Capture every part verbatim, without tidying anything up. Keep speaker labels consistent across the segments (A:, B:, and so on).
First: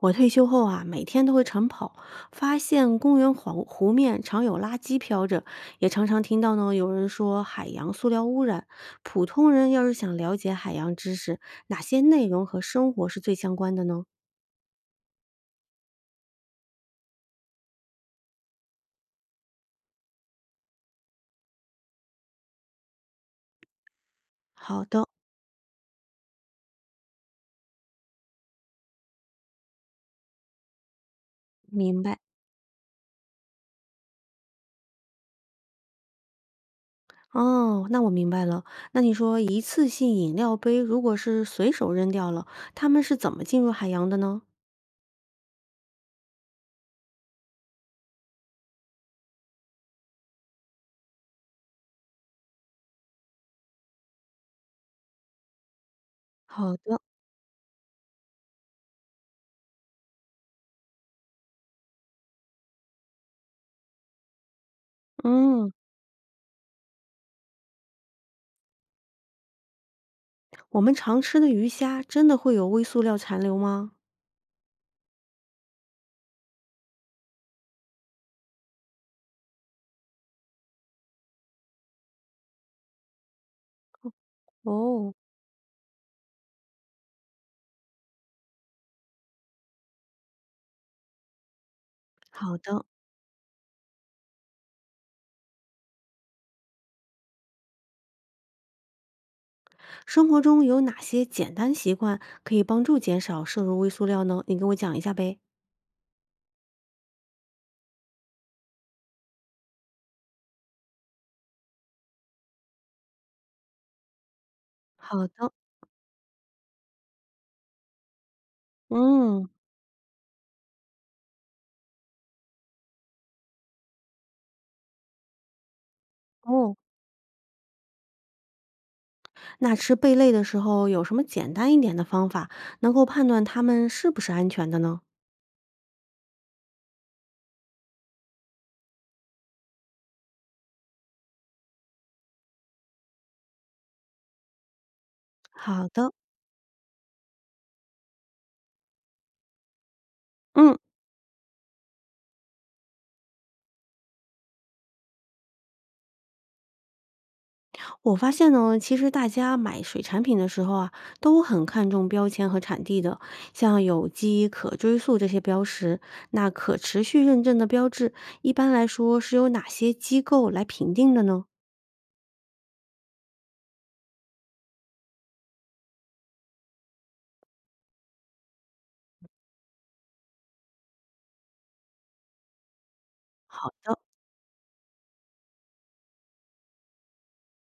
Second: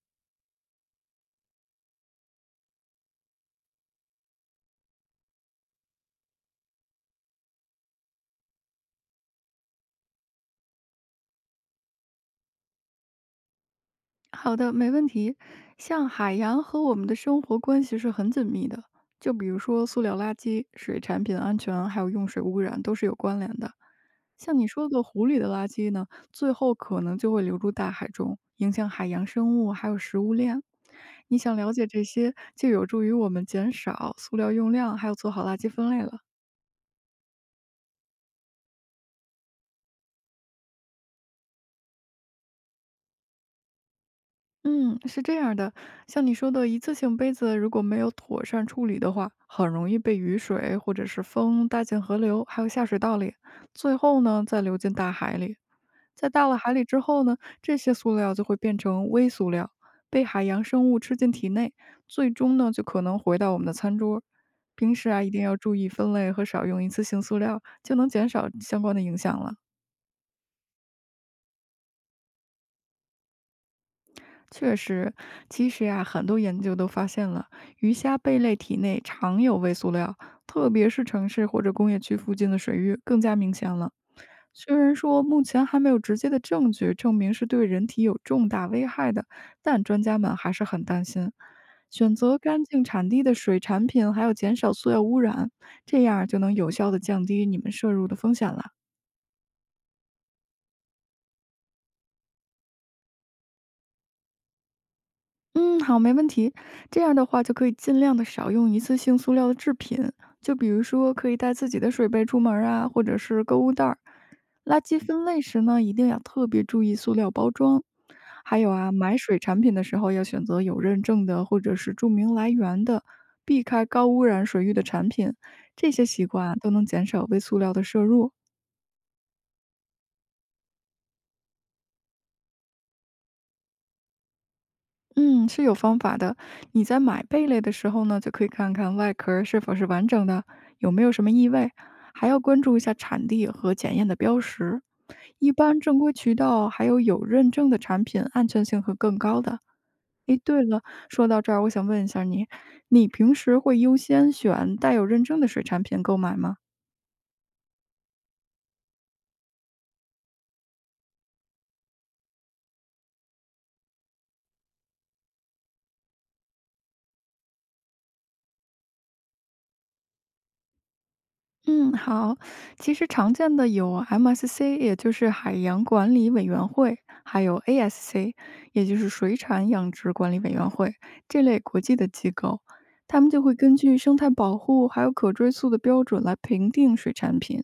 A: 我退休后啊，每天都会晨跑，发现公园湖湖面常有垃圾飘着，也常常听到呢有人说海洋塑料污染。普通人要是想了解海洋知识，哪些内容和生活是最相关的呢？
B: 好的，没问题。像海洋和我们的生活关系是很紧密的，就比如说塑料垃圾、水产品安全，还有用水污染都是有关联的。像你
A: 好
B: 说的
A: 的，
B: 湖里的垃圾呢，最后可能就会流入大海中，影响海洋生物还有食物链。你想了解
A: 明
B: 这
A: 白。
B: 些，就有助于我们减少塑料用量，还有做好垃圾分类了。
A: 哦，那我明白了。那你说一次性饮料杯如果是随手扔掉了，它们是怎么进入海洋的呢？
B: 嗯，是这样的，像你说的，一次性杯子如果没有妥善处理的话，很容易被雨水或者是风带进河流，还有下水道里，最后呢再流进大海里。在到了海
A: 好
B: 里
A: 的，
B: 之后呢，这些塑料就会变成微塑料，被海洋生物吃进体内，最终呢就可能回到我们的餐桌。平时啊，一定要
A: 嗯，
B: 注意分类和少用一次性塑料，就能减少相关的影响了。
A: 我们常吃的鱼虾真的会有微塑料残留吗？
B: 确实，其实呀，很多研究都发现了，鱼虾贝类体内常有微塑料，特别是城市或者工业区附近的水域更加明显了。虽然
A: 哦，
B: 说目前还没有直接的证据证明是对人体有重大危害的，但专家们还是很担心。选择
A: 好
B: 干
A: 的。
B: 净产地的水产品，还有减少塑料污染，这样就能有效的降低你们摄入的风险了。
A: 生活中有哪些简单习惯可以帮助减少摄入微塑料呢？你给我讲一下呗。
B: 嗯，好，没问题。这样的话就可以尽量的少用一次性塑料的制品，就比如说可以带自己的水杯出门儿啊，或者是购物袋儿。垃圾分
A: 好
B: 类
A: 的，
B: 时呢，一定要特别注意塑料包装。还有啊，买水
A: 嗯，
B: 产品的时候要选择有认证的或者是注明来源的，避开高污染水域的产品。这些习惯啊都
A: 哦，
B: 能减少微塑料的摄入。
A: 那吃贝类的时候有什么简单一点的方法，能够判断它们是不是安全的呢？
B: 嗯，是有方法的。你在买贝类的时候呢，就可以看看外壳儿是否是完整的，有没有什么异味，还要关注一下产地和检验的标识。一般
A: 好
B: 正
A: 的，
B: 规渠道还有有认证的产品，安全性会更高的。诶，对
A: 嗯，
B: 了，说到这儿，我想问一下你，你平时会优先选带有认证的水产品购买吗？
A: 我发现呢，其实大家买水产品的时候啊，都很看重标签和产地的，像有机、可追溯这些标识。那可持续认证的标志，一般来说是由哪些机构来评定的呢？
B: 嗯，好。其实常见的有 M S C，也就是海洋管理委员会，还有 A S C，也就是水产养殖管理委员会这类国际的机构，他们就会
A: 好
B: 根
A: 的，
B: 据生态保护还有可追溯的标准来评定水产品。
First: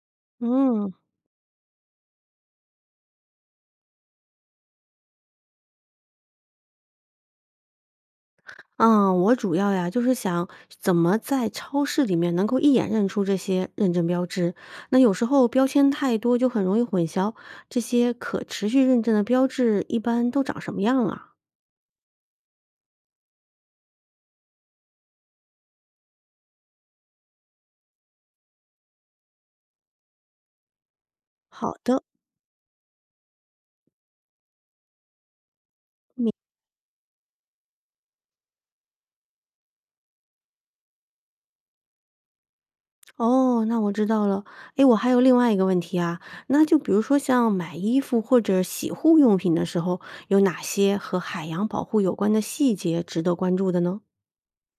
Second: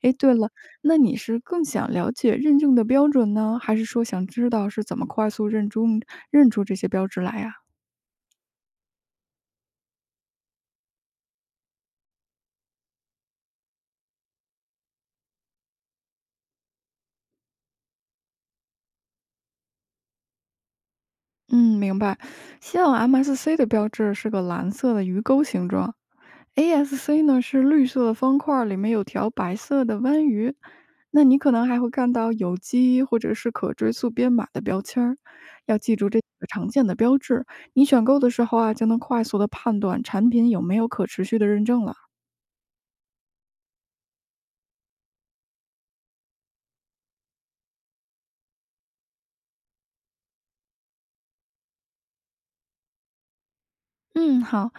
B: 诶，对了，
A: 嗯。
B: 那你是更想了解认证的标准呢，还是说想知道是怎么快速认出认出这些标志来呀？
A: 嗯，我主要呀，就是想怎么在超市里面能够一眼认出这些认证标志。那有时候标签太多，就很容易混淆。这些可持续认证的标志一般都长什么样啊？
B: 嗯，明白。像 M S C 的标志是个蓝色的鱼钩形状，A S C 呢是绿色的方块儿，里面有条白色的弯鱼。那你可能
A: 好
B: 还会
A: 的，
B: 看到有机或者是可追溯编码的标签儿。要记住这几
A: 明。
B: 个常见的标志，你选购的时候啊，就能快速的判断产品有没有可持续的认证了。
A: 哦，那我知道了。诶，我还有另外一个问题啊，那就比如说像买衣服或者洗护用品的时候，有哪些和海洋保护有关的细节值得关注的呢？
B: 嗯，好，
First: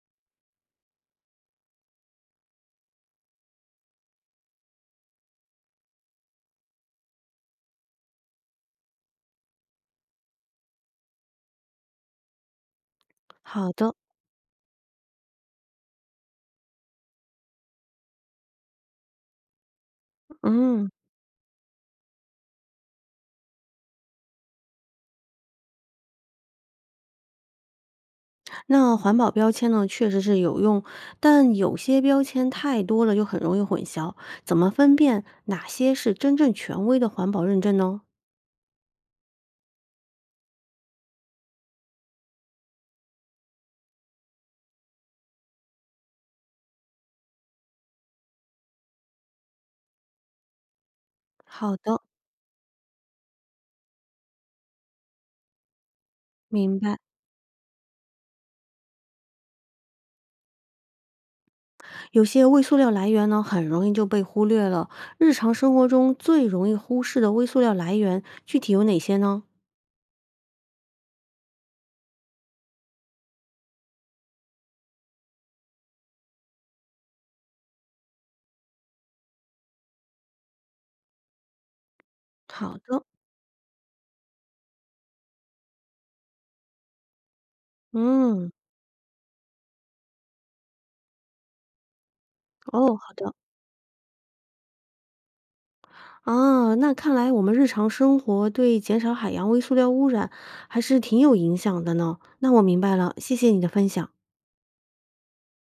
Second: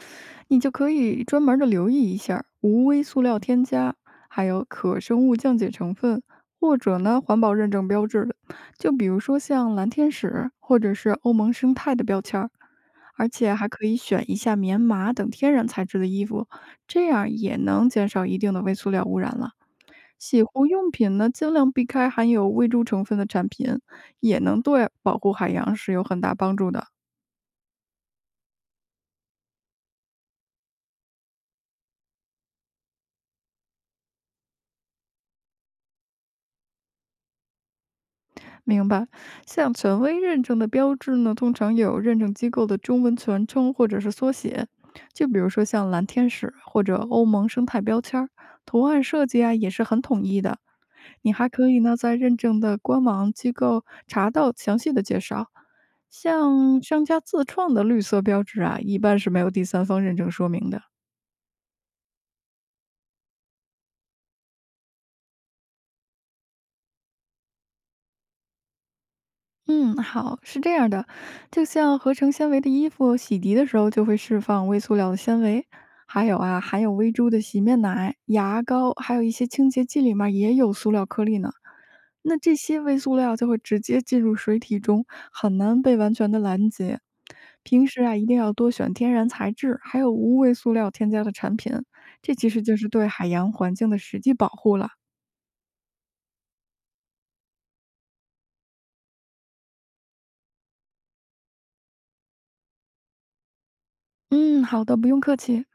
B: 你就可以专门的留意一下儿无微塑料添加，还有可生物降解成分，或者呢环保认证标志的，就比如说像蓝天使或者是欧盟生态的标签儿，而且还
A: 好
B: 可
A: 的，
B: 以选一下棉麻等天然材质的衣服，这样也能减少一定的微塑料污染了。洗护
A: 嗯。
B: 用品呢，尽量避开含有微珠成分的产品，也能对保护海洋是有很大帮助的。
A: 那环保标签呢，确实是有用，但有些标签太多了，就很容易混淆。怎么分辨哪些是真正权威的环保认证呢？
B: 明白，像权威认证的标志呢，通常有认证机构的中文全称或者是缩写，就比如说像蓝天使或者欧盟生态标签儿，图案设计啊也是很统一的。你还可
A: 好
B: 以呢
A: 的，
B: 在认证的官网机构查到详细的介绍。
A: 明
B: 像
A: 白。
B: 商家自创的绿色标志啊，一般是没有第三方认证说明的。
A: 有些微塑料来源呢，很容易就被忽略了。日常生活中最容易忽视的微塑料来源，具体有哪些呢？
B: 嗯，好，是这样的，就像合成纤维的衣服洗涤的时候就会释放微塑料的纤维，还有啊，含有微珠的洗面奶、牙膏，还有一些清洁剂里面也有塑料颗粒呢。那这
A: 好
B: 些微
A: 的，
B: 塑料就会直接进入水体中，很难被完全的拦截。平时啊，一定
A: 嗯，
B: 要多选天然材质，还有无微塑料添加的产品，这其实就是
A: 哦，
B: 对
A: 好
B: 海
A: 的，
B: 洋环境的实际保护了。
A: 啊，那看来我们日常生活对减少海洋微塑料污染还是挺有影响的呢。那我明白了，谢谢你的分享。
B: 嗯，好的，不用客气。